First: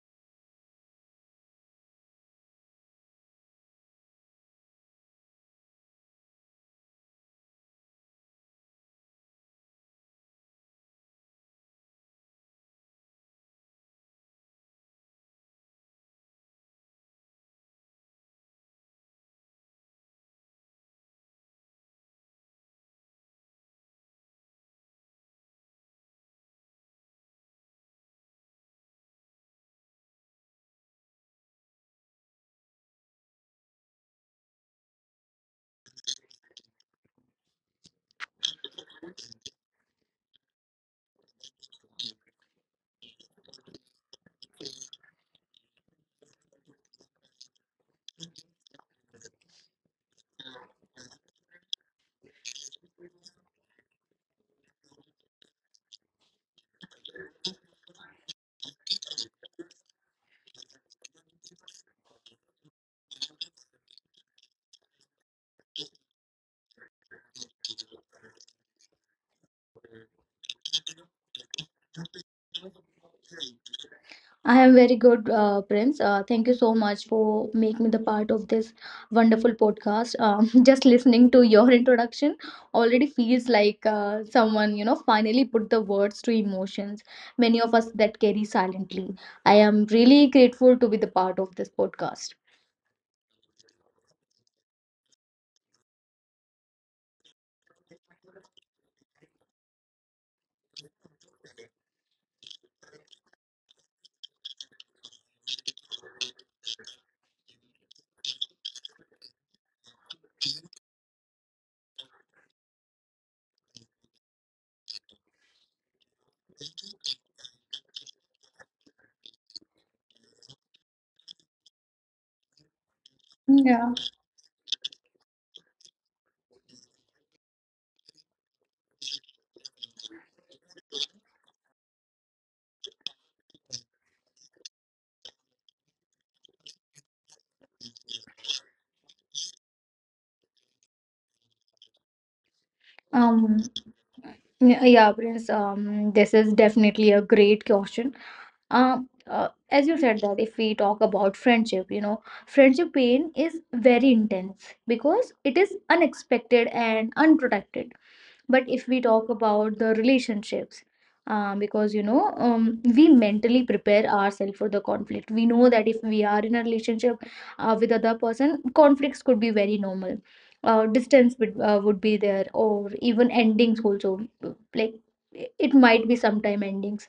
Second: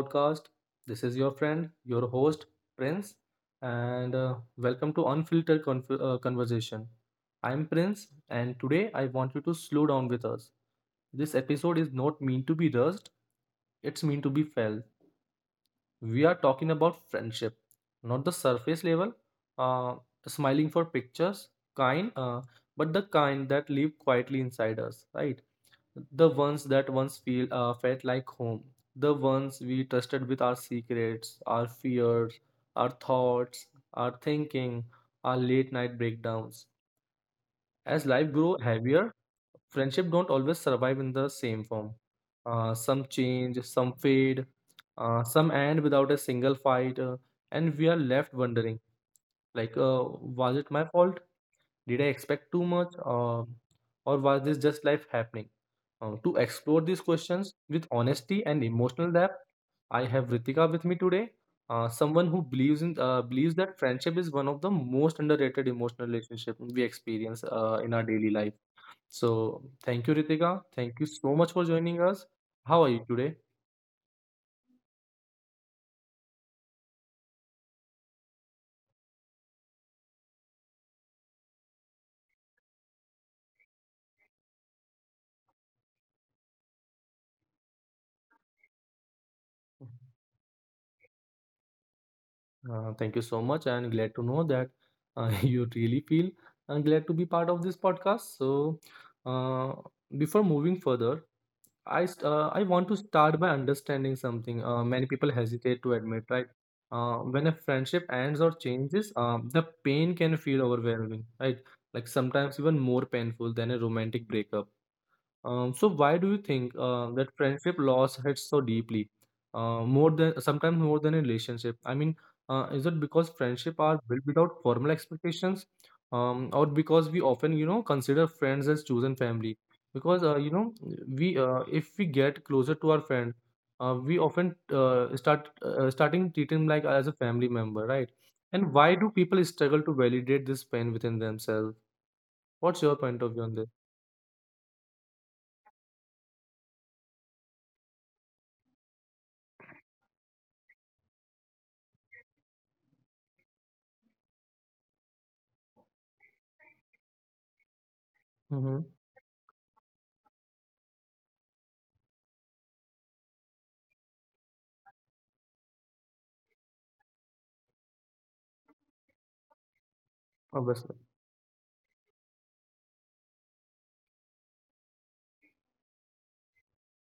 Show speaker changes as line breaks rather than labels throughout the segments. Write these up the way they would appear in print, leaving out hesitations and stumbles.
podcast. This is your friend, your host, Prince, and welcome to Conversation. I'm Prince, and today I want you to slow down with us. This episode is not meant to be rushed, it's meant to be felt. We are talking about friendship, not the surface level, uh, smiling for pictures, kind, uh, but the kind that live quietly inside us, right? The ones that once feel felt like home, the ones we trusted with our secrets, our fears, our thoughts, our thinking, our late night breakdowns. As life grow heavier, friendship don't always survive in the same form. Some change, some fade, some end without a single fight, and we are left wondering, like was it my fault? Did I expect too much, or was this just life happening? To explore these questions with honesty and emotional depth, I have Ritika with me today, someone who believes that friendship is one of the most underrated emotional relationship we experience in our daily life. So thank you, Ritika. Thank you so much for joining us. How are you today?
I am very good, Prince. Thank you so much for making me the part of this wonderful podcast. Just listening to your introduction already feels like someone, finally put the words to emotions many of us that carry silently. I am really grateful to be the part of this podcast.
Thank you so much, and glad to know that you really feel glad to be part of this podcast. So, uh, before moving further, I want to start by understanding something. Many people hesitate to admit, right? When a friendship ends or changes, the pain can feel overwhelming, right? Like sometimes even more painful than a romantic breakup. So why do you think that friendship loss hits so deeply, more than sometimes more than a relationship? I mean, is it because friendship are built without formal expectations, or because we often you know consider friends as chosen family? Because you know we if we get closer to our friend, we often starting treating like as a family member, right? And why do people struggle to validate this pain within themselves? What's your point of view on
Um,
this?
yeah, yeah, Prince. This is definitely a great question as you said that if we talk about friendship, friendship pain is very intense because it is unexpected and unprotected. But
Mm-hmm.
if we talk about the relationships, because we mentally prepare ourselves for the conflict. We know that if we are in a relationship with other person, conflicts could be very normal,
Obviously.
distance would be there, or even endings also. Like, it might be sometime endings,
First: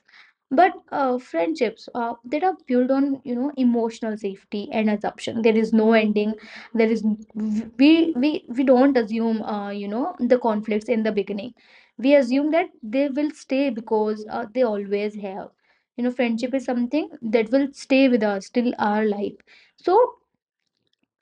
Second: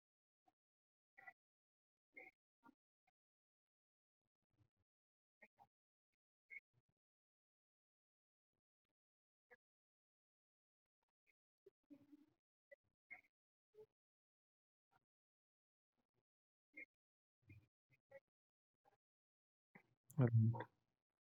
but friendships that are built on, you know, emotional safety and assumption, there is no ending. There is, we don't assume, you know, the conflicts in the beginning. We assume that they will stay because they always have. You know, friendship is something that will stay with us till our life. So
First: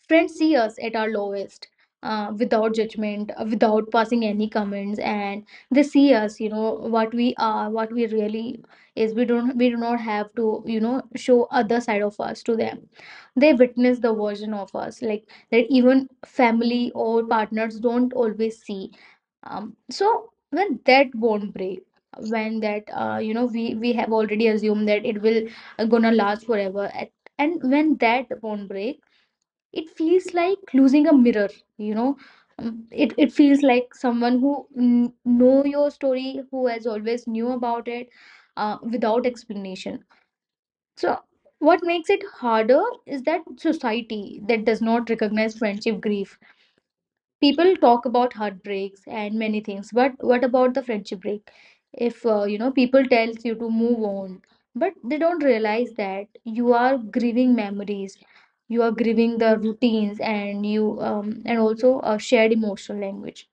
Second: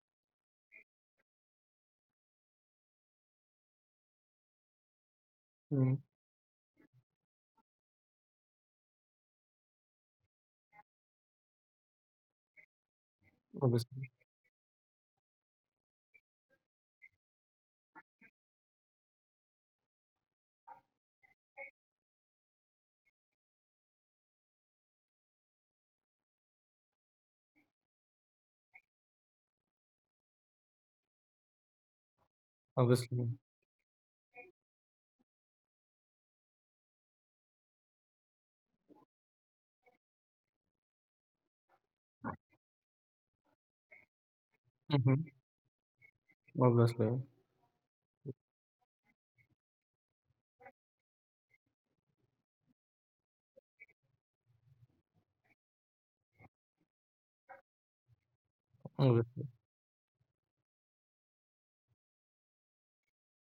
friends see us at our lowest, without judgment, without passing any comments, and they
Mhm.
see us, you know, what we are, what we really is. We do not have to, you know, show other side of us to them. They witness
Obviously.
the version of us, like that even family or partners don't always see. So when that won't break, when that, you know, we have already assumed that it will gonna last forever, and when that won't break, it feels like losing a mirror, you know. Um, it,
Obviously.
it feels like someone who know your story, who has always knew about it without explanation. So what makes it harder is that society, that does not
Mhm.
recognize friendship grief.
Obviously.
People talk about heartbreaks and many things, but what about the friendship break? If you know, people tells you to move on, but they don't realize that you are grieving memories, you are grieving
Obviously.
the routines, and you and also a shared emotional language.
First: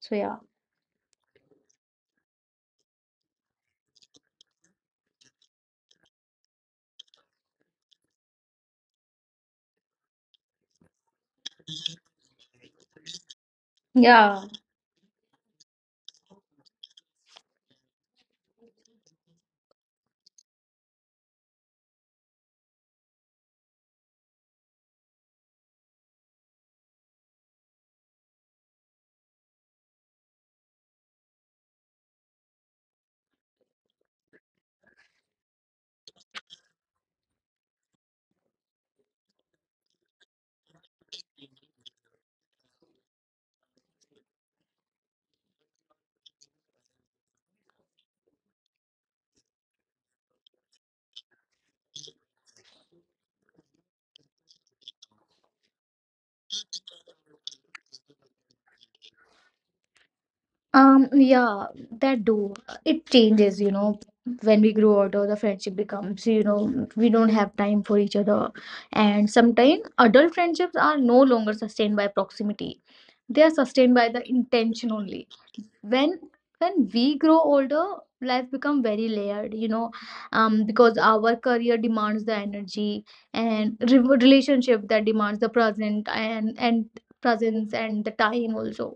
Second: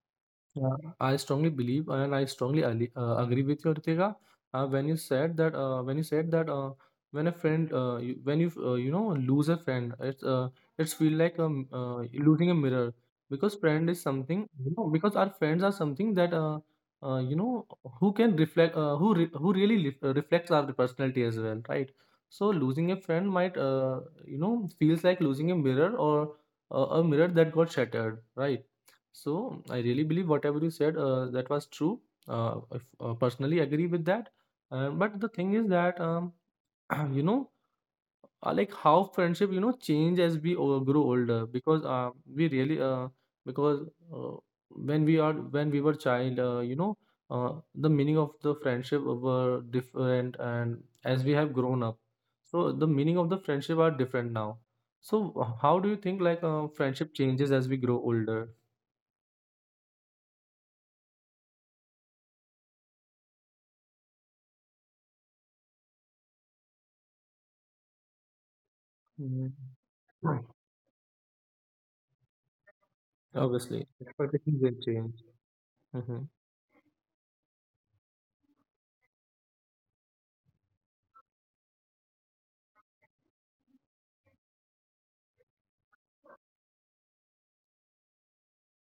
So yeah.
Yeah, I strongly believe and I strongly agree with you, Ritika. When you said that, when a friend, when you you know lose a friend, it's feel like losing a mirror, because friend is something
Yeah.
you know, because our friends are something that you know who can reflect who really reflects our personality as well, right? So losing a friend might you know feels like losing a mirror, or a mirror that got shattered, right? So I really believe whatever you said, that was true. I personally agree with that. But the thing is that you know, like how friendship you know change as we grow older, because we really because uh, when we are, when we were child, you know, the meaning of the friendship were different, and as we have grown up, so the meaning of the friendship are different now. So how do you think like friendship changes as we grow older?
Yeah, that do, it changes, you know. When we grow older, the friendship becomes, you know, we don't have time for each other, and
Mhm.
sometimes adult friendships are no longer sustained by proximity. They are
Obviously,
sustained by the
expectations will
intention
change.
only. when
Mhm,
when we grow older, life become very layered, you know. Because our career demands the energy, and relationship that demands the present and presence and the time also,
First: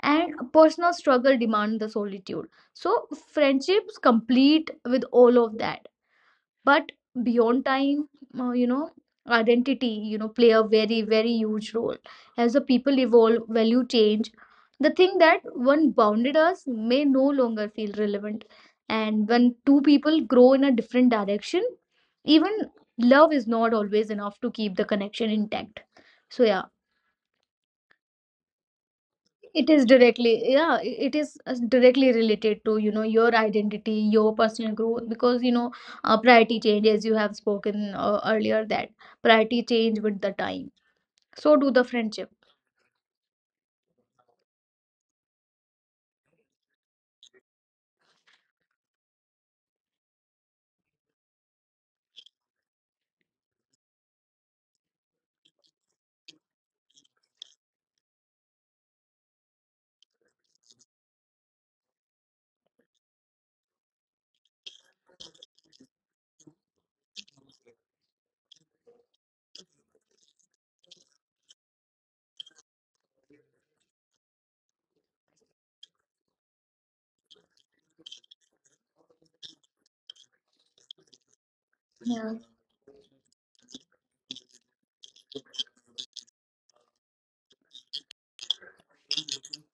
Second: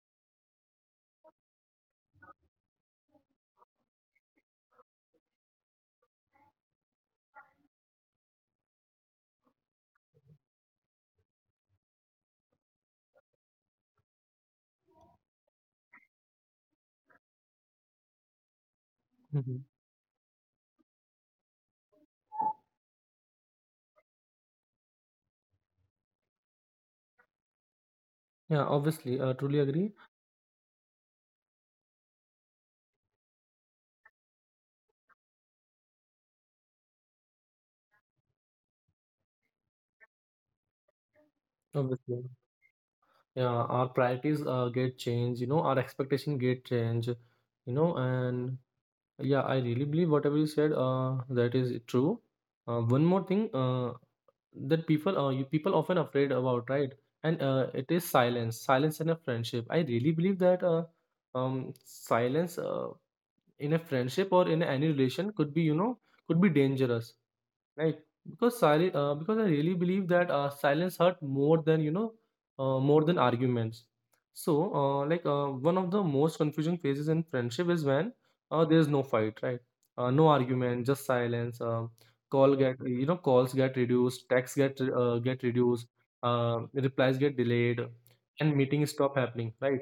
and personal struggle demand the solitude. So friendships complete with all of that. But beyond time, you know, identity, you know, play a very, very huge role. As the people evolve, value change. The thing that one bounded us may no longer feel relevant. And when
mhm.
two people grow in a different direction, even love is not always enough to keep the connection intact. So yeah,
Yeah, obviously, truly
it is
agree.
directly, yeah, it is directly related to, you know, your identity, your personal growth, because, you know, priority change, as you have spoken earlier, that priority change with the time. So do the friendship.
Obviously, yeah, our priorities get changed. You know, our expectation get change. You know, and yeah, I really believe whatever you said. That is true. One more thing. That people you people often afraid about, right? And it is silence in a friendship, I really believe that silence in a friendship or in any relation could be you know could be dangerous. Right, because because I really believe that silence hurt more than you know, more than arguments. So, like one of the most confusing phases in friendship is when there is no fight, right? No argument, just silence.
Yeah.
Calls get reduced, texts get reduced, replies get delayed, and meetings stop happening, right?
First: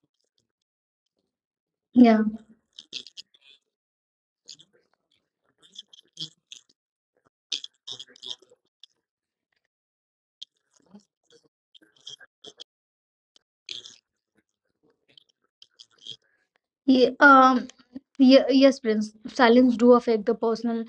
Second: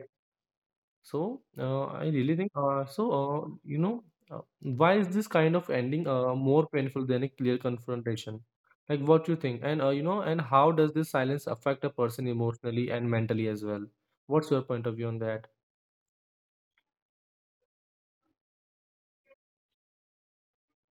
So I
Yeah.
really think so. You know, why is this kind of ending more painful than a clear confrontation? Like, what you think, and you know, and how does this silence affect a person emotionally and mentally as well? What's your point of view on that?
Yeah. Yes, Prince, silence do affect the personal,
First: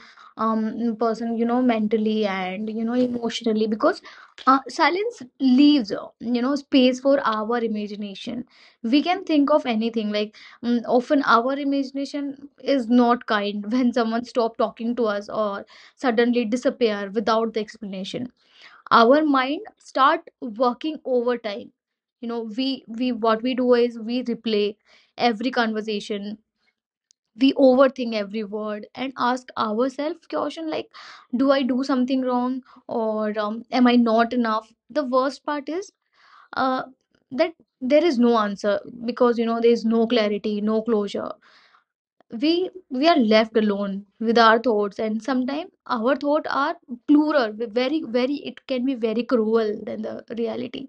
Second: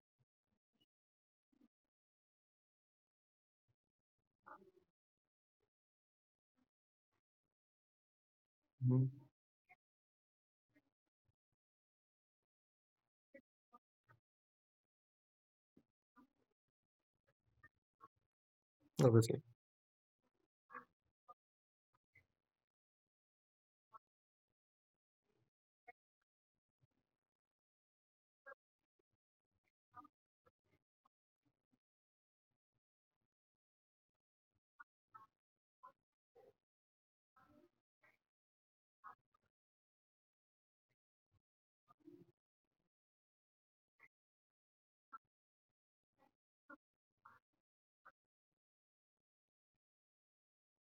person, you know, mentally and, you know, emotionally, because silence leaves, you know, space for our imagination. We
Mhm.
can think of anything, like, mm, often our imagination is not kind. When someone stop talking to us or suddenly disappear without the explanation, our
Obviously,
mind start working overtime. You know, we what we do is we replay every conversation. We overthink every word and ask ourselves question like, do I do something wrong? Or am I not enough? The worst part is uh, that there is no answer, because, you know, there is no clarity, no closure. we we are left alone with our thoughts, and sometimes our thoughts are plural, very very, it can be very cruel than the reality.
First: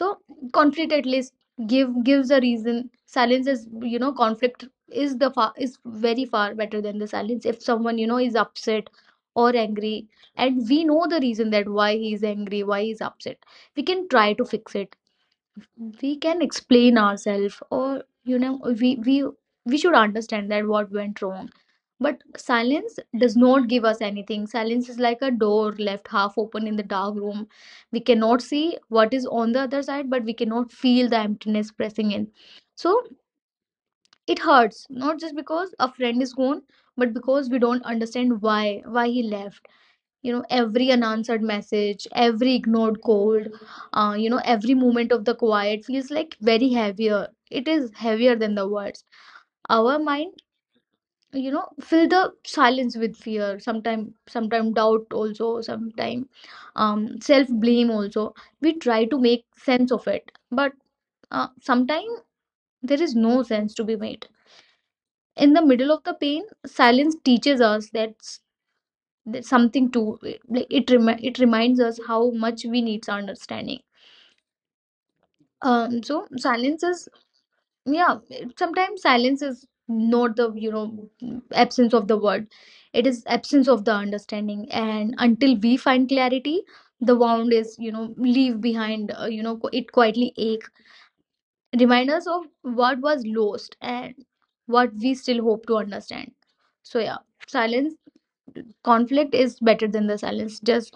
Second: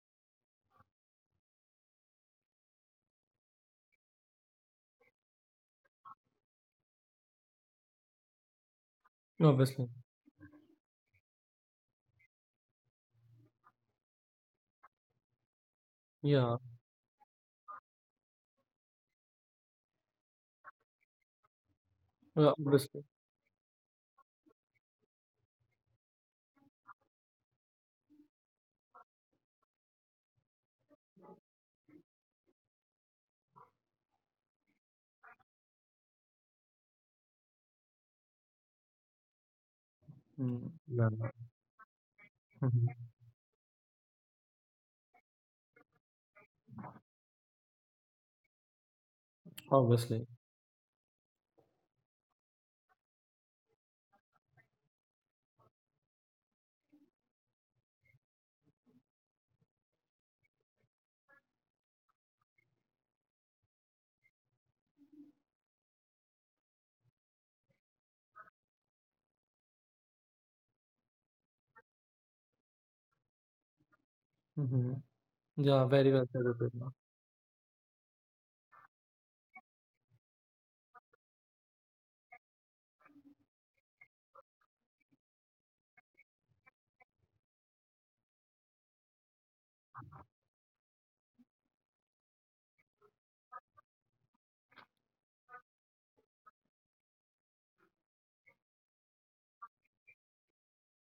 So conflict at least gives a reason. Silence is, you know, conflict is the far is very far better than the silence. If someone, you know, is upset or
obviously,
angry, and we know the reason that why he is angry, why he is upset, we can try to fix it. We can
yeah,
explain ourselves, or, you know, we we should understand that what went wrong. But
yeah,
silence
obviously,
does not give us anything. Silence is like a door left half open in the dark room. We cannot see what is on the other side, but we cannot feel the emptiness pressing in. So it hurts not just because a friend is gone, but because we don't understand why he left. You know,
mm,
every
yeah,
unanswered message, every ignored
mhm,
cold, you know, every moment of the quiet feels like very heavier. It is heavier than the words. Our
obviously,
mind, you know, fill the silence with fear sometime, sometime doubt also, sometime, um, self blame also. We try to make sense of it, but sometimes there is no sense to be made. In the middle of the pain, silence teaches us that there's something to like it. It reminds us how much we need our understanding.
hmm, yeah, very well
So
said,
silence
Upesha.
is, yeah. Sometimes silence is not the, you know, absence of the word. It is absence of the understanding, and until we find clarity, the wound is, you know, leave behind. You know, it quietly ache. Remind us of what was lost and what we still hope to understand. So yeah, silence, conflict is better than the silence. Just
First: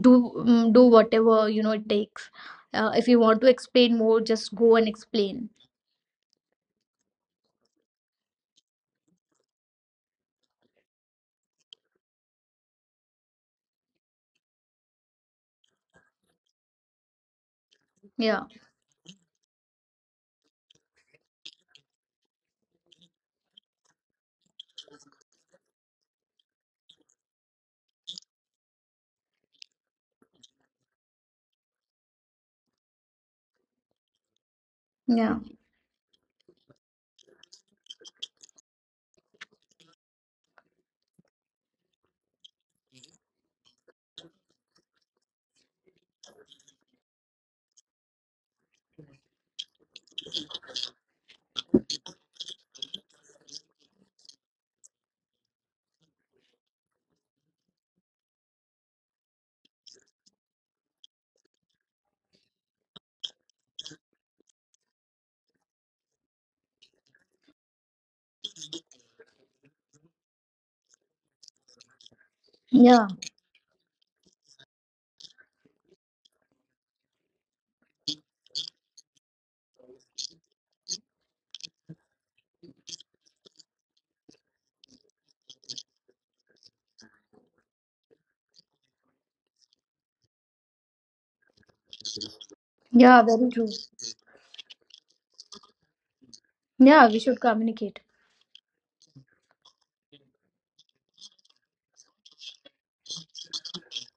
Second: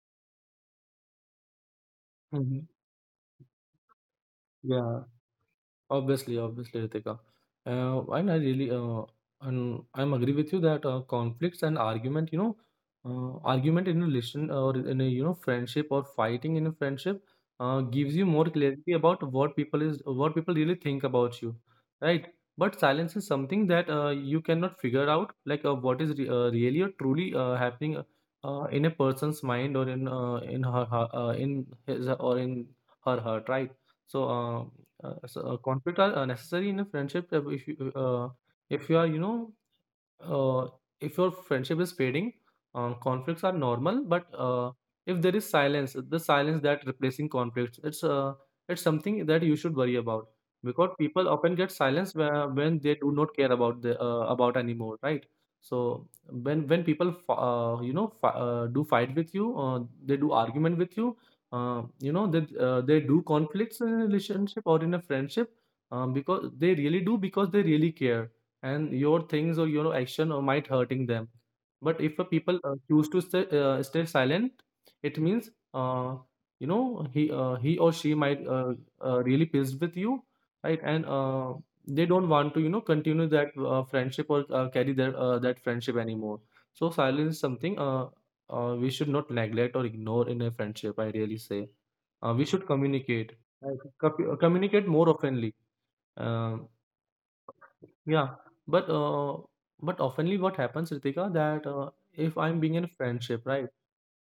do, mm, do whatever, you know, it takes.
Mhm.
If you want to explain more, just go and
Yeah.
explain.
Obviously, obviously, Ritika. And I really, and I'm agree with you that conflicts and argument, you know, argument in a relation or in a, you know, friendship or fighting in a friendship, gives you
Yeah.
more clarity about what people is, what people really think about you, right? But silence is something that you cannot figure out, like what is re really or truly happening in a person's mind or in her, her in his or in her heart, right? So. Uh, uh, so
Yeah.
uh, conflict are necessary in a friendship, if you are you know uh, if your friendship is fading, conflicts are normal. But if there is silence, the silence that replacing conflicts, it's something that you should worry about, because people often get silence when they do not care about the about anymore, right? So when people you know do fight with you, they do argument with you. You know they do conflicts in a relationship or in a friendship, because they really do, because they really care, and your things or your action or might hurting them. But if a people uh, choose
Yeah.
to stay, uh, stay silent, it means you know he or she might really pissed with you, right? And they don't want to you know continue that friendship or carry their that friendship anymore. So silence is something we should not neglect or ignore in a friendship, I really say. We should communicate,
Yeah, very
right?
true.
Communicate more openly. Um,
Yeah, we should communicate.
yeah, but oftenly what happens, Ritika, that if I'm being in a friendship, right?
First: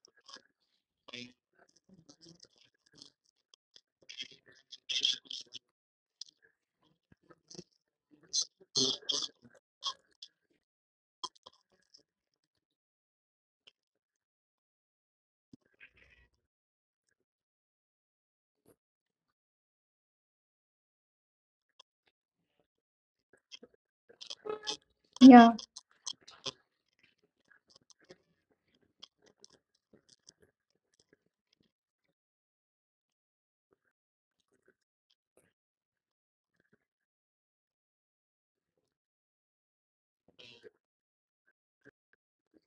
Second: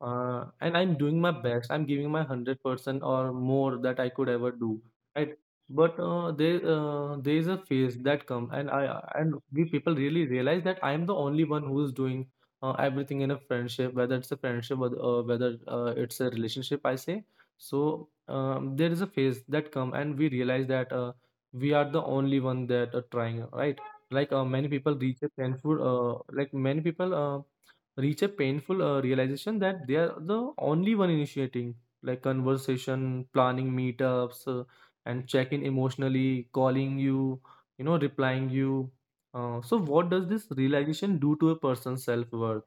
And I'm doing my best, I'm giving my 100% or more that I could ever do, right? But there is a phase that comes, and I and we people really realize that I'm the only one who's doing everything in a friendship, whether it's a friendship or whether it's a relationship, I say. So there is a phase that come, and we realize that we are the only one that are trying, right? Like many people reach a
Yeah.
painful like many people reach a painful realization that they are the only one initiating, like conversation, planning meetups, and check in emotionally, calling you, you know, replying you. So what does this realization do to a person's self-worth,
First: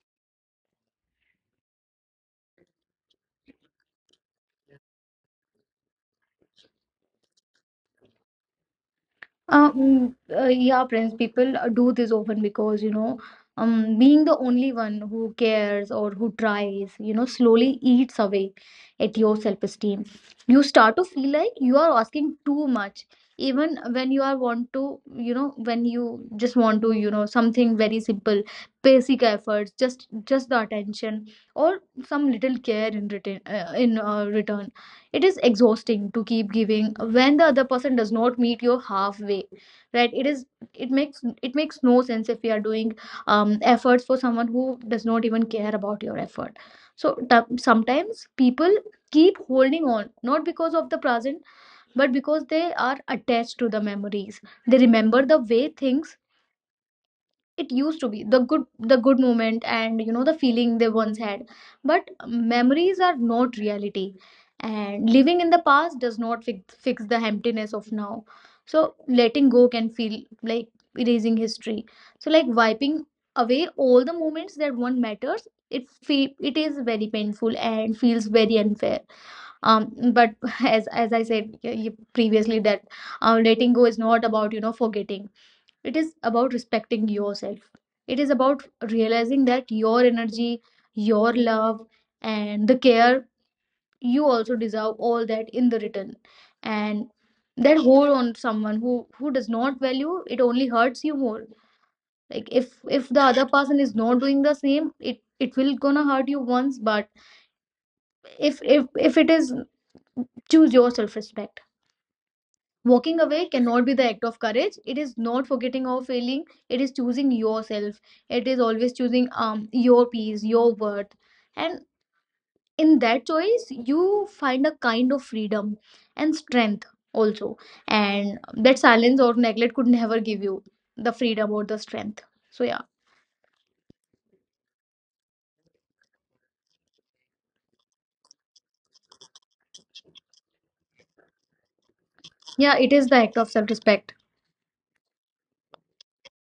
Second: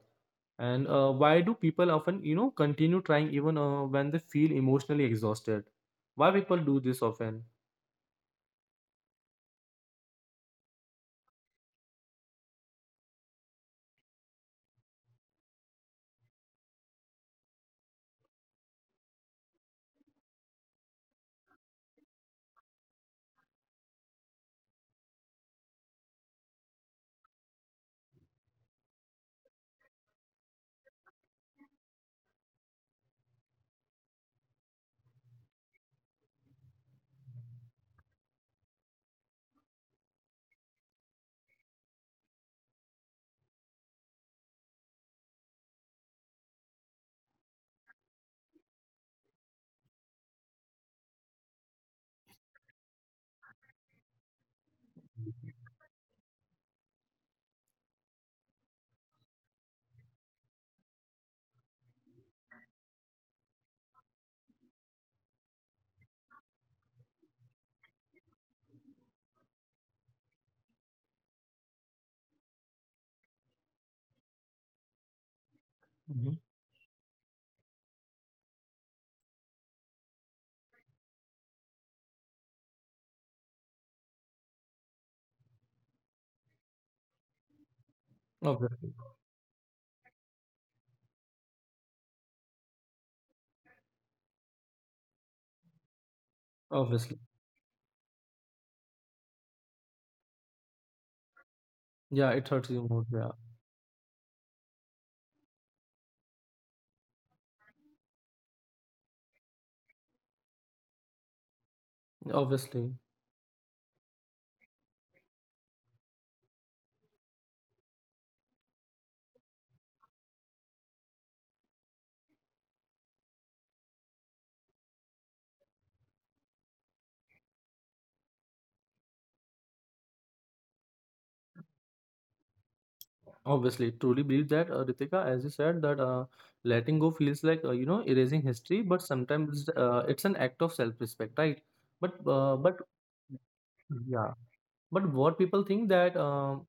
and why do people often you know continue trying even when they feel emotionally exhausted? Why people do this often?
Yeah, friends, people do this often because, you know, being the only one who cares or who tries, you know, slowly eats away at your self-esteem. You start to feel like you are asking too much, even when you are want to, you know, when you just want to, you know, something very simple, basic efforts, just the attention or some little care in return, in return. It is exhausting to keep giving when the other person does not meet your halfway. Right, it is, it makes, it makes no sense if we are doing efforts for someone who does not even care about your effort. So sometimes people keep holding on, not because of the present, but because they are attached to the memories. They remember the way things it used to be, the good, the good moment, and, you know, the feeling they once had. But memories are not reality, and living in the past does not fix the emptiness of now. So letting go can feel like erasing history, so like wiping away all the moments that one matters.
Mhm.
It is very painful and feels very unfair. um but as I said, previously, that letting go is not about, you know, forgetting. It is about respecting yourself. It is about
Obviously.
realizing that your energy, your love, and the care, you also deserve all that in the return. And
Obviously.
that hold on someone who does not value it only hurts you more.
Yeah, it
Like,
hurts you more.
if the
Yeah.
other person is not doing the same, it will gonna hurt you once. But if it is, choose your self respect.
Obviously.
Walking away cannot be the act of courage. It is not forgetting or failing. It is choosing yourself. It is always choosing your peace, your worth. And in that choice, you find a kind of freedom and strength also. And that silence or neglect could never give you the freedom or the strength. So yeah.
Obviously, truly believe that, Ritika, as you said, that letting go feels like you know erasing history, but sometimes it's an act of self-respect, right? But
Yeah, it is the act of self-respect.
yeah, but what people think that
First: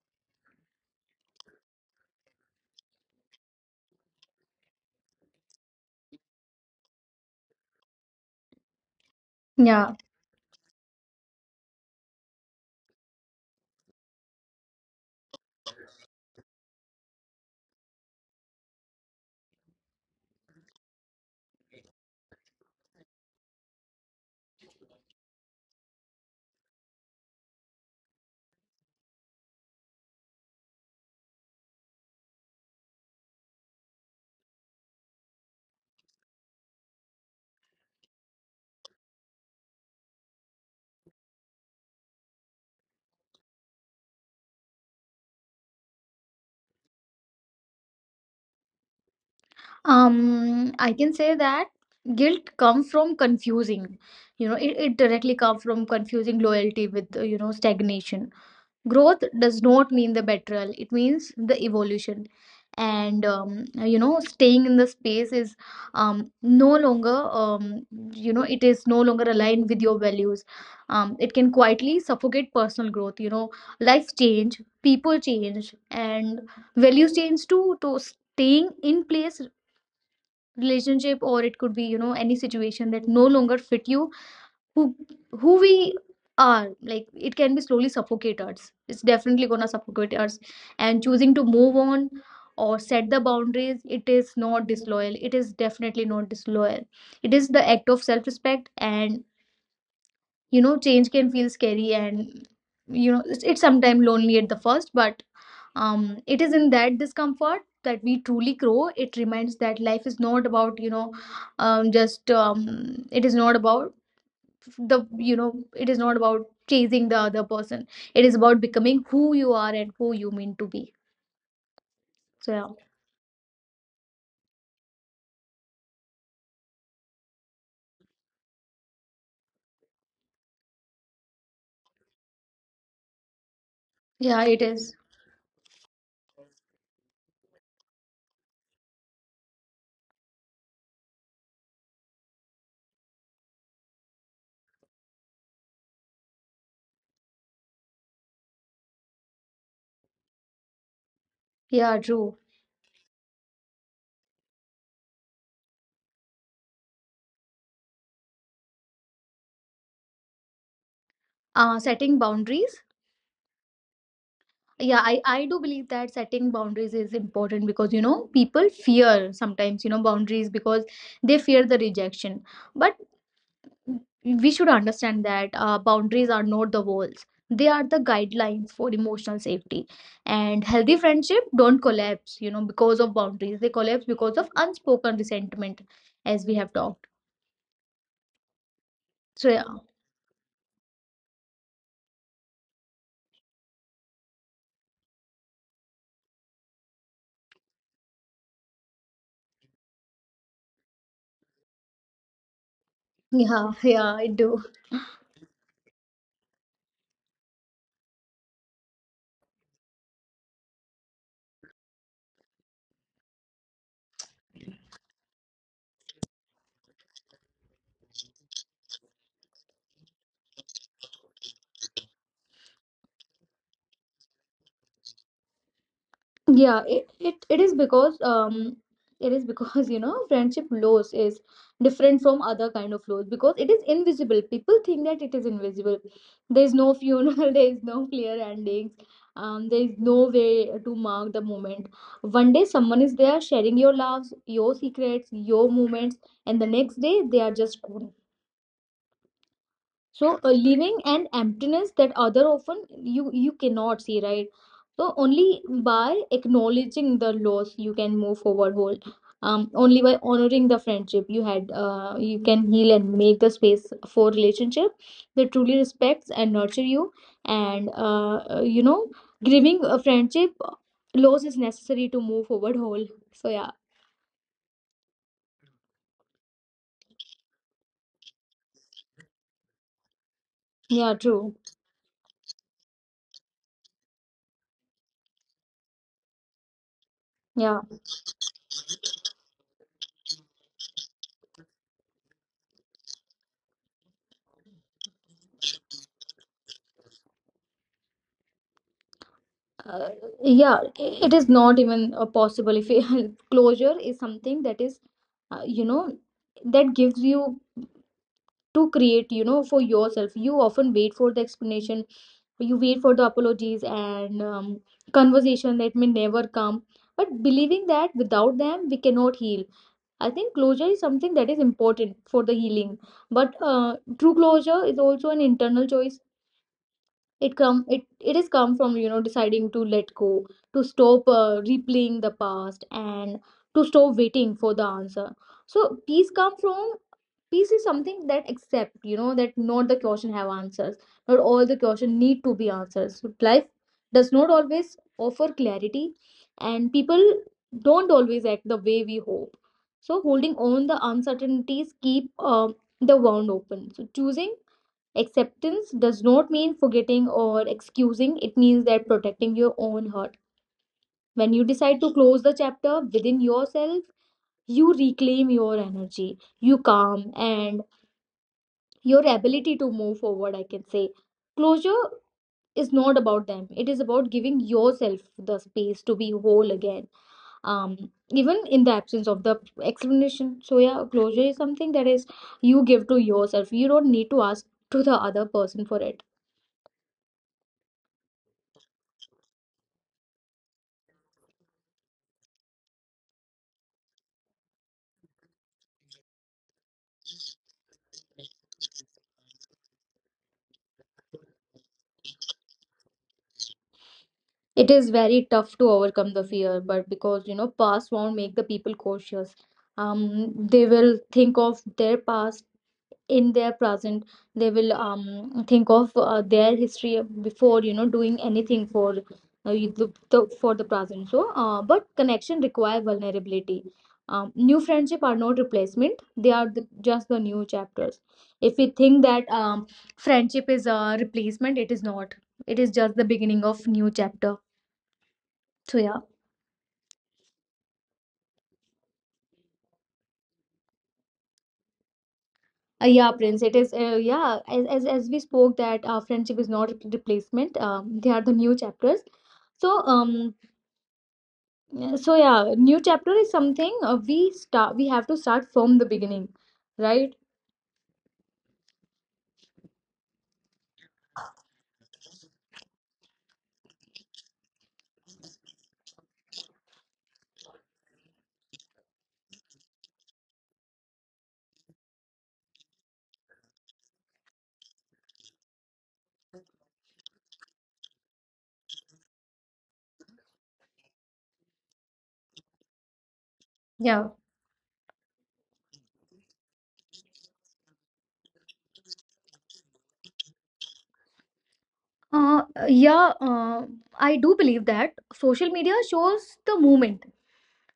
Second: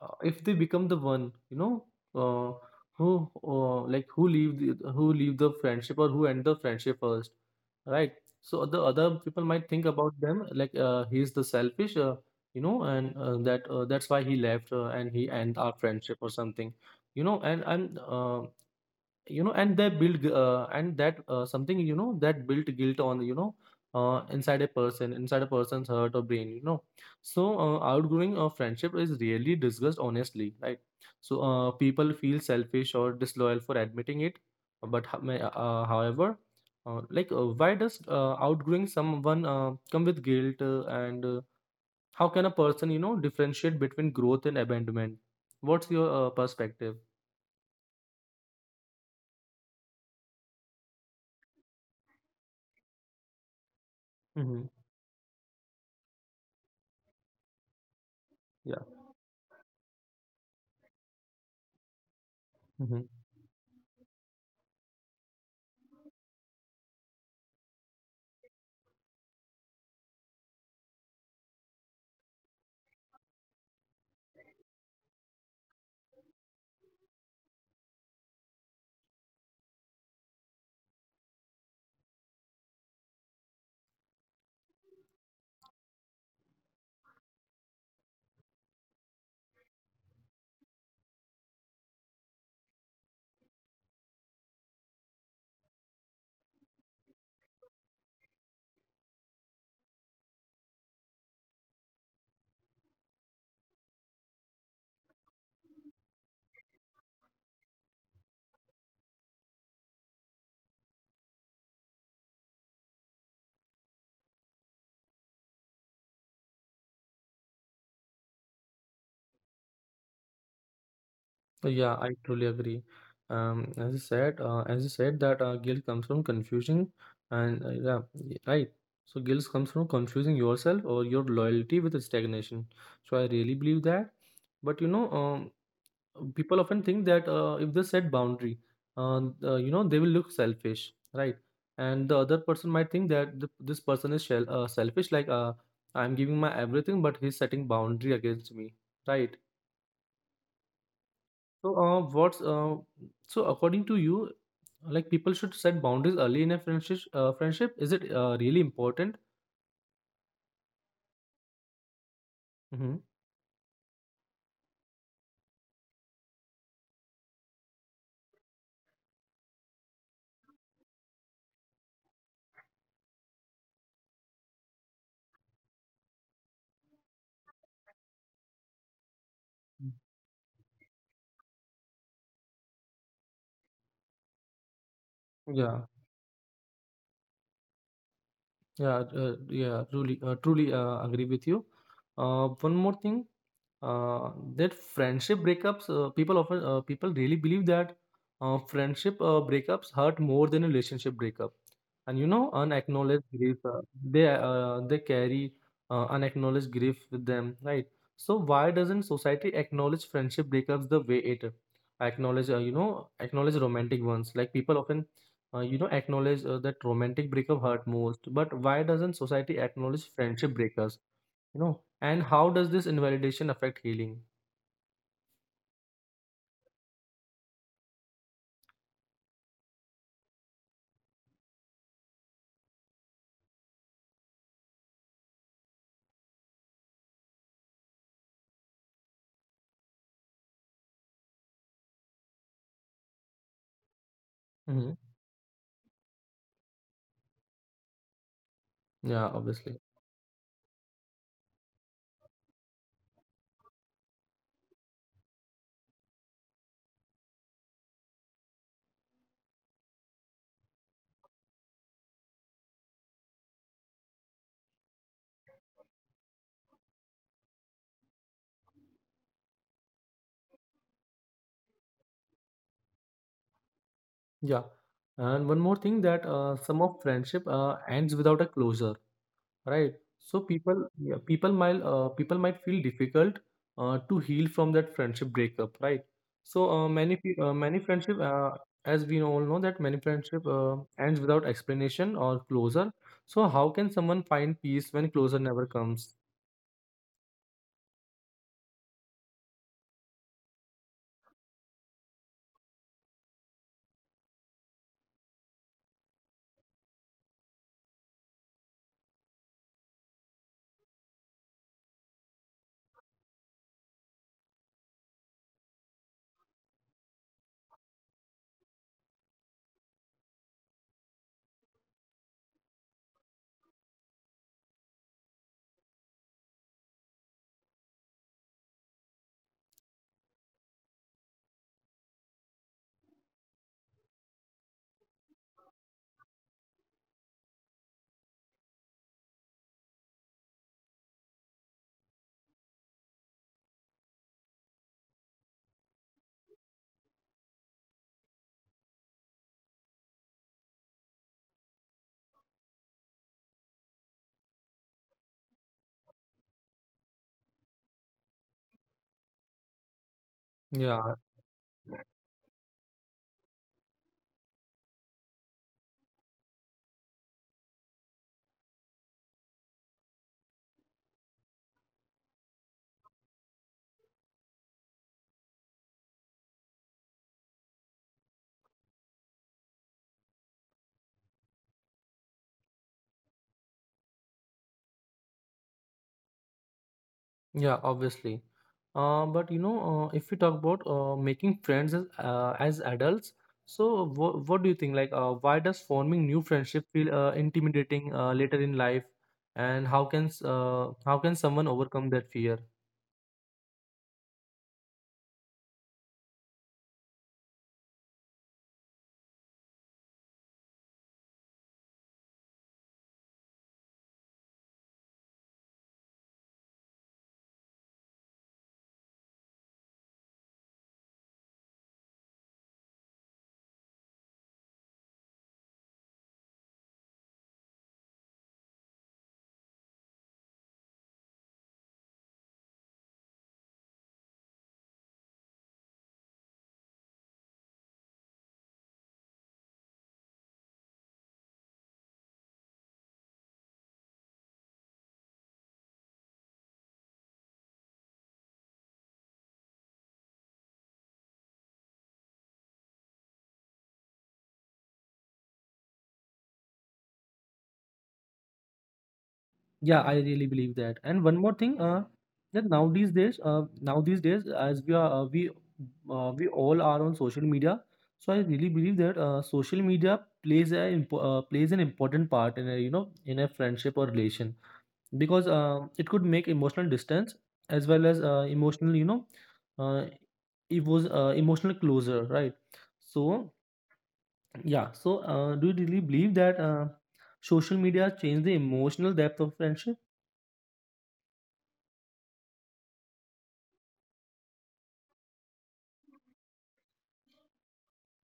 if they become the one you know uh, who like who leave the friendship, or who end the friendship first, right? So the other people might think
Yeah.
about them, like he is the selfish, you know, and that's why he left, and he end our friendship or something, you know. And you know, and they build and that something you know that built guilt on, you know, inside a person, inside a person's heart or brain, you know. So outgrowing a friendship is really discussed honestly, right? So people feel selfish or disloyal for admitting it, but however, why does outgrowing someone come with guilt, and how can a person you know differentiate between growth and abandonment? What's your perspective?
I can say that guilt comes from confusing you know
Hmm,
it, it directly comes from confusing loyalty with stagnation.
yeah,
Growth does not mean the betrayal, it means the evolution.
hmm.
And staying in the space is no longer, it is no longer aligned with your values. It can quietly suffocate personal growth, life change, people change, and values change too. To staying in place relationship, or it could be any situation that no longer fit you, who who we are, like it can be slowly suffocate us. It's definitely gonna suffocate us. And choosing to move on or set the boundaries, it is not disloyal, it is definitely not disloyal. It is the act of self-respect. And change can feel scary, and it's sometimes lonely at the first. But it is in that discomfort that we truly grow. It reminds that life is not about you know just it is not about the you know it is not about chasing the other person, it is about becoming who you are and who you mean to be.
So, yeah, I truly
So yeah.
agree. As you said that guilt comes from confusing, and yeah, right. So guilt comes from confusing yourself or your loyalty with stagnation. So I really believe that.
Yeah, it
But you
is.
know, people often think that if they set boundary, uh, they will look selfish, right? And the other person might think that th this person is shell selfish, like I'm giving my everything, but he's setting boundary against me, right? So, uh,
Yeah,
what's
true.
uh, so according to you, like people should set boundaries early in a friendship? Friendship, is it really important?
Setting boundaries,
Hmm.
yeah, I do believe that setting boundaries is important, because you know people fear sometimes, you know, boundaries because they fear the rejection. But we should understand that boundaries are not the walls, they are the guidelines for emotional safety. And healthy friendship don't collapse, you know, because of boundaries, they collapse because of unspoken
Yeah,
resentment, as we have talked.
yeah, uh,
So yeah.
yeah. Truly agree with you. One more thing. That friendship breakups, people really believe that friendship breakups hurt more than a relationship breakup, and you know, unacknowledged grief,
Yeah, yeah, I do.
they carry unacknowledged grief with them, right? So why doesn't society acknowledge friendship breakups the way it acknowledge, acknowledge romantic ones? Like people often acknowledge that romantic breakup hurt most, but why doesn't society acknowledge friendship breakups, you know, and how does this invalidation affect healing?
Yeah, it is because it is because you know friendship loss is different from other kind of loss because it is invisible. People think that it is invisible. There is no funeral, there is no clear endings. There is no way to mark the moment. One day someone is there sharing your loves, your
Hmm.
secrets, your moments, and the next day they are just gone.
Yeah, obviously.
So leaving an emptiness that other often you cannot see, right? So only by acknowledging the loss you can move forward whole. Um, only by honoring the friendship you had, you can heal and make the space for relationship that truly respects and nurture you. And grieving a friendship loss is necessary to move forward whole. So yeah.
Yeah. And one more thing, that some of friendship ends without a closure, right? So people, yeah,
Yeah, true.
people might feel difficult to heal from that friendship breakup, right? So many friendship,
Yeah.
as we all know that many friendship ends without explanation or closure. So how can someone find peace when closure never comes?
uh, it is not even possible if you, closure is something that is uh, you know that gives you to create, you know, for yourself. You often wait for the explanation, you wait for the apologies and conversation that may never come. But believing that without them we cannot heal, I think closure is something that is important for the healing. But true closure is also an internal choice. It has come from, you know, deciding to let go, to stop replaying the past, and to stop waiting for the answer. So peace come from, peace is something that accept, you know, that not the question have answers, not all the question need to be answers. So life does not always offer clarity, and people don't always act the way we hope. So holding on the uncertainties keep the wound open. So choosing acceptance does not mean forgetting or excusing, it means that protecting your own heart.
Yeah.
When you decide to close the chapter within yourself, you reclaim your energy, you calm, and your ability to move forward. I can say closure is not about them, it is about giving yourself the space to be whole again, even in the absence of the explanation. So yeah, closure is something that is you give to yourself, you don't need to ask to the other person for it.
Yeah, obviously. But you know, if we talk about making friends as adults, so what do you think? Like, why does forming new friendship feel intimidating later in life, and how can someone overcome that fear?
It is very tough to overcome the fear, but because you know past won't make the people cautious. Um, they will think of their past in their present, they will think of their history before, you know, doing anything for for the present. So but connection require vulnerability. New friendship are not replacement, they are just the new chapters. If we think that friendship is a replacement, it is not, it is just the beginning of new chapter. So yeah, yeah, Prince. It is, yeah, as as we spoke that friendship is not a replacement. They are the new chapters. So so yeah, new chapter is something we start. We have to start from the beginning, right?
Yeah, I really believe that. And one more thing, that now these days, as we are, we all are on social media. So I really believe that social media plays plays an important part in a, you know, in a friendship or relation, because it could make emotional distance as well as emotional, you know, uh, it was emotional closure, right? So
Yeah.
yeah, so do you really believe that social media changed the emotional depth of friendship?
Yeah. I do believe that social media shows the moment,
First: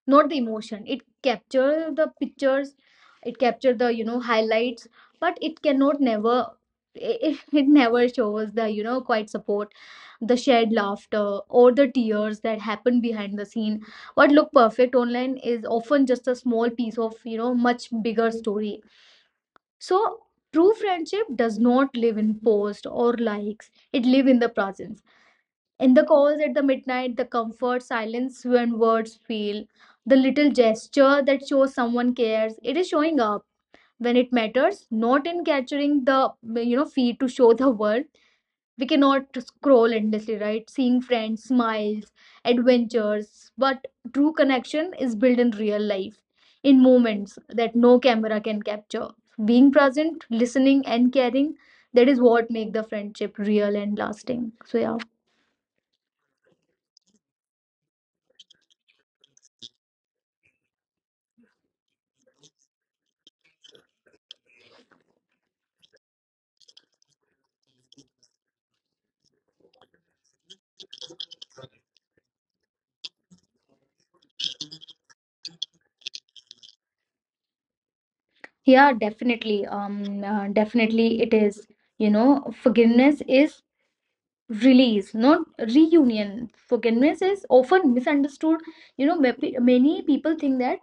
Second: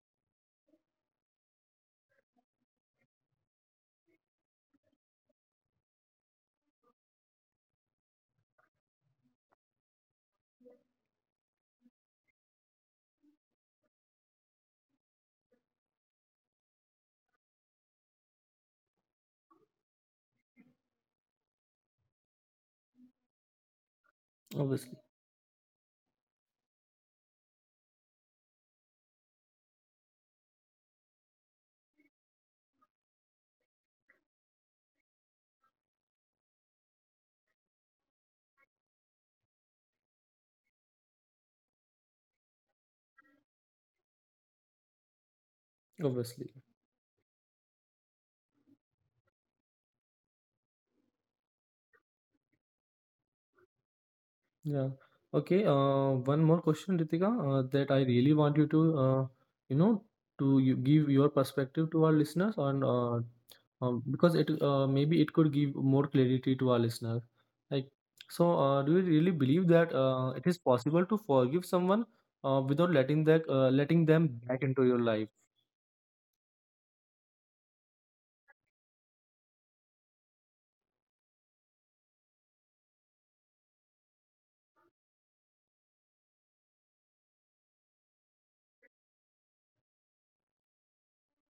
not the emotion. It captures the pictures. It captures the, you know, highlights, but it cannot never. It, it never shows the, you know, quite support, the shared laughter or the tears that happen behind the scene. What look perfect online is often just a small piece of, you know, much bigger story. So true friendship does not live in posts or likes, it live in the
Obviously.
presence, in the calls at the midnight, the comfort silence when words fail, the little gesture that shows someone cares. It is showing up when it matters, not in capturing the, you know, feed to show the world. We cannot scroll endlessly, right, seeing friends smiles, adventures. But true connection is built in real life,
Obviously.
in moments that no camera can capture, being present, listening and caring. That is what make the friendship real and lasting. So
Yeah.
yeah.
Okay. One more question, Ritika, that I really want you to, you know, to you give your perspective to our listeners on, because it maybe it could give more clarity to our listeners. Like, so, do you really believe that it is possible to forgive someone without letting them back into your life?
Yeah, definitely. Definitely it is, you know, forgiveness is release, not reunion. Forgiveness is often misunderstood, you know, many people think that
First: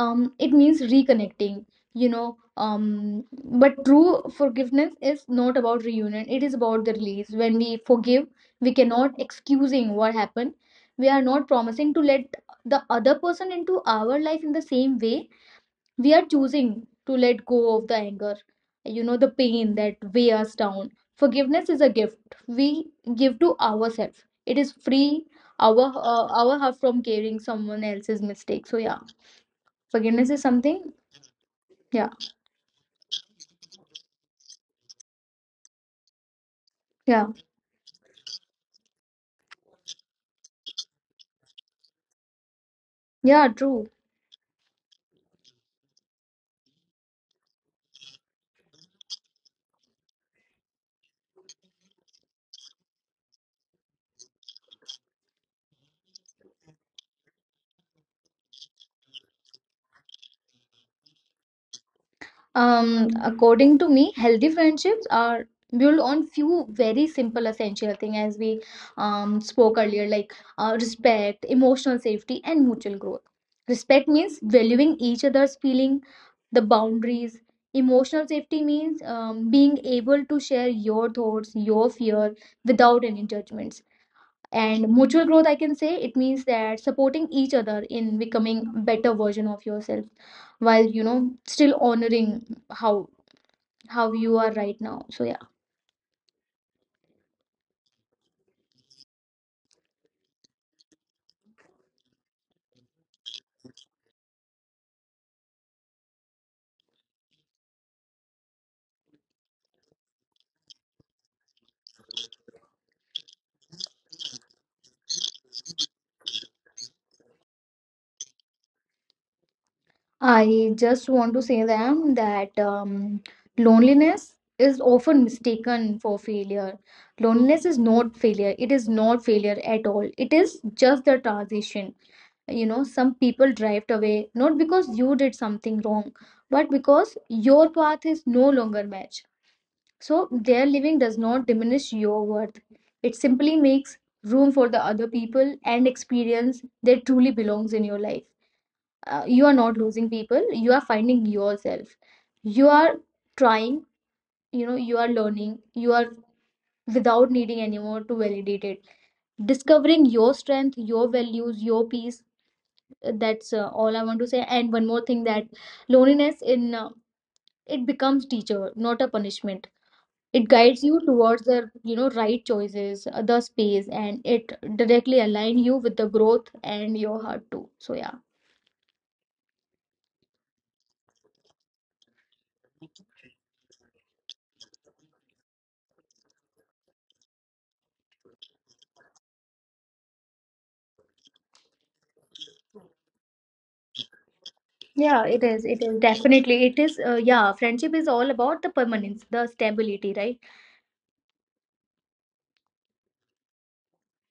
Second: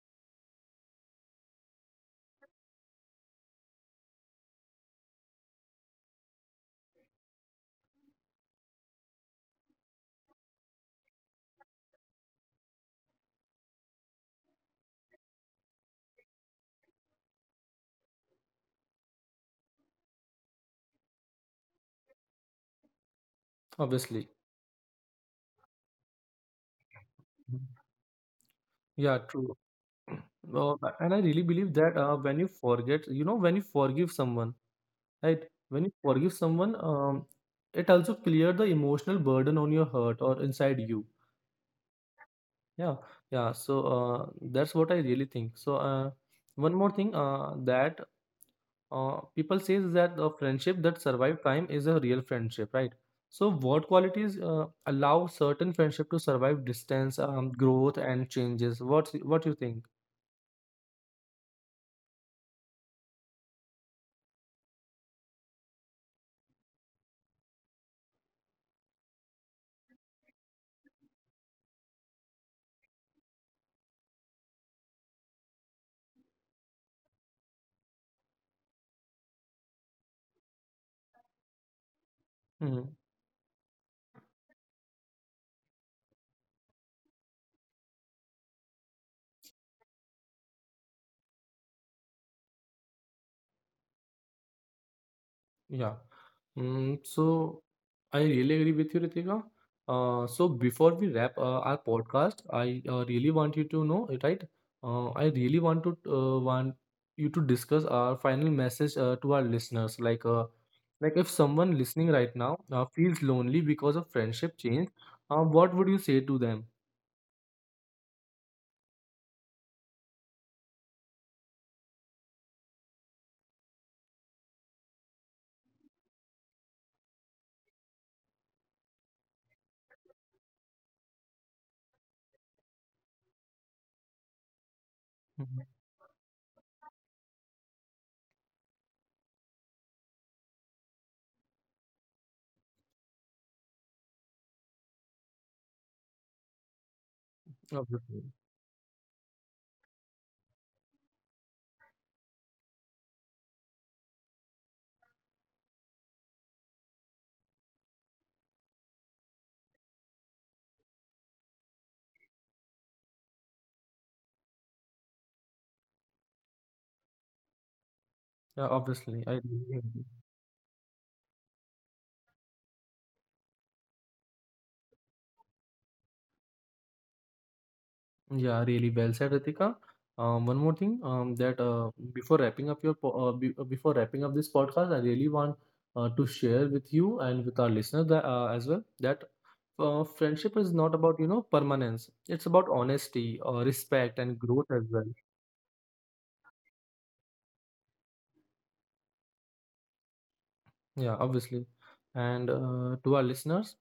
it means reconnecting, you know um but true forgiveness is not about reunion, it is about the release. When we forgive, we cannot excusing what happened, we are not promising to let the other person into our life in the same way, we are choosing to let go of the anger, you know, the pain that weigh us down. Forgiveness is a gift we give to ourselves, it is
Obviously.
free our heart from carrying someone
Mhm.
else's mistake. So yeah,
Yeah, true.
forgiveness is something.
And I really
Yeah.
believe that when you forget, you know, when you forgive someone. Right. When you forgive
Yeah.
someone, it also clear the emotional burden on your heart or inside you.
Yeah,
Yeah,
true.
yeah. So that's what I really think. So one more thing that people say is that a friendship that survive time is a real friendship, right? So what qualities allow certain friendship to survive distance, growth, and changes? What you think?
Um, according to me healthy friendships are built on few very simple essential things, as we spoke earlier, like respect, emotional safety, and mutual growth. Respect means valuing each other's feeling, the boundaries. Emotional safety means being able to share your thoughts, your fear, without any
Mm-hmm.
judgments. And mutual growth, I can say, it means that supporting each other in becoming better version of yourself, while, you know, still honoring how you are right now. So yeah,
Yeah. Mm, so I really agree with you, Ritika. So before we wrap our podcast, I really want you to know, right? I really want you to discuss our final message to our listeners. Like if someone listening right now feels lonely because of friendship change, what would you say to them?
I just want to say them that loneliness is often mistaken for failure. Loneliness is not failure. It is not failure at all. It is just the transition. You know, some people drift away not because you did something
Mhm.
wrong, but because your path is no longer match. So their living does not diminish your worth. It simply makes room for the other people and experience that truly belongs in your life.
Obviously,
You are not losing people, you are finding yourself. You are trying, you know, you are learning, you are without needing anyone to validate it. Discovering your strength, your values, your peace. That's all I want to say. And one more thing, that loneliness in it becomes teacher, not a
yeah,
punishment.
obviously, I really
It
agree.
guides you towards the, you know, right choices, the space, and it directly align you with the growth and your heart too. So yeah.
Yeah, really well said, Ritika. One more thing, that before wrapping up your po- be- before wrapping up this podcast, I really want to share with you and with our listeners that, as well that friendship is not about, you know, permanence. It's about honesty, respect, and growth
Yeah,
as
it
well.
is, it is definitely, it is, yeah, friendship is all about the permanence, the stability, right?
Yeah, obviously. And to our listeners,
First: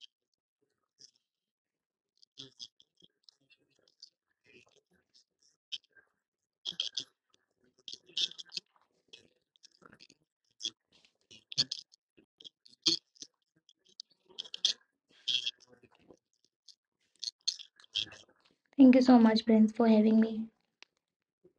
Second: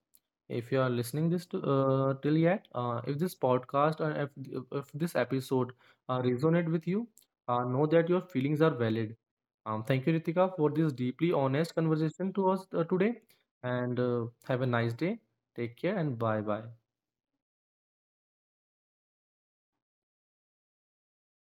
if you are listening this to, till yet, if this podcast or if this episode resonate with you, know that your feelings are valid. Thank you, Ritika, for this deeply honest conversation to us today. And have a nice day. Take care and bye bye.
Thank you so much, Prince, for having me.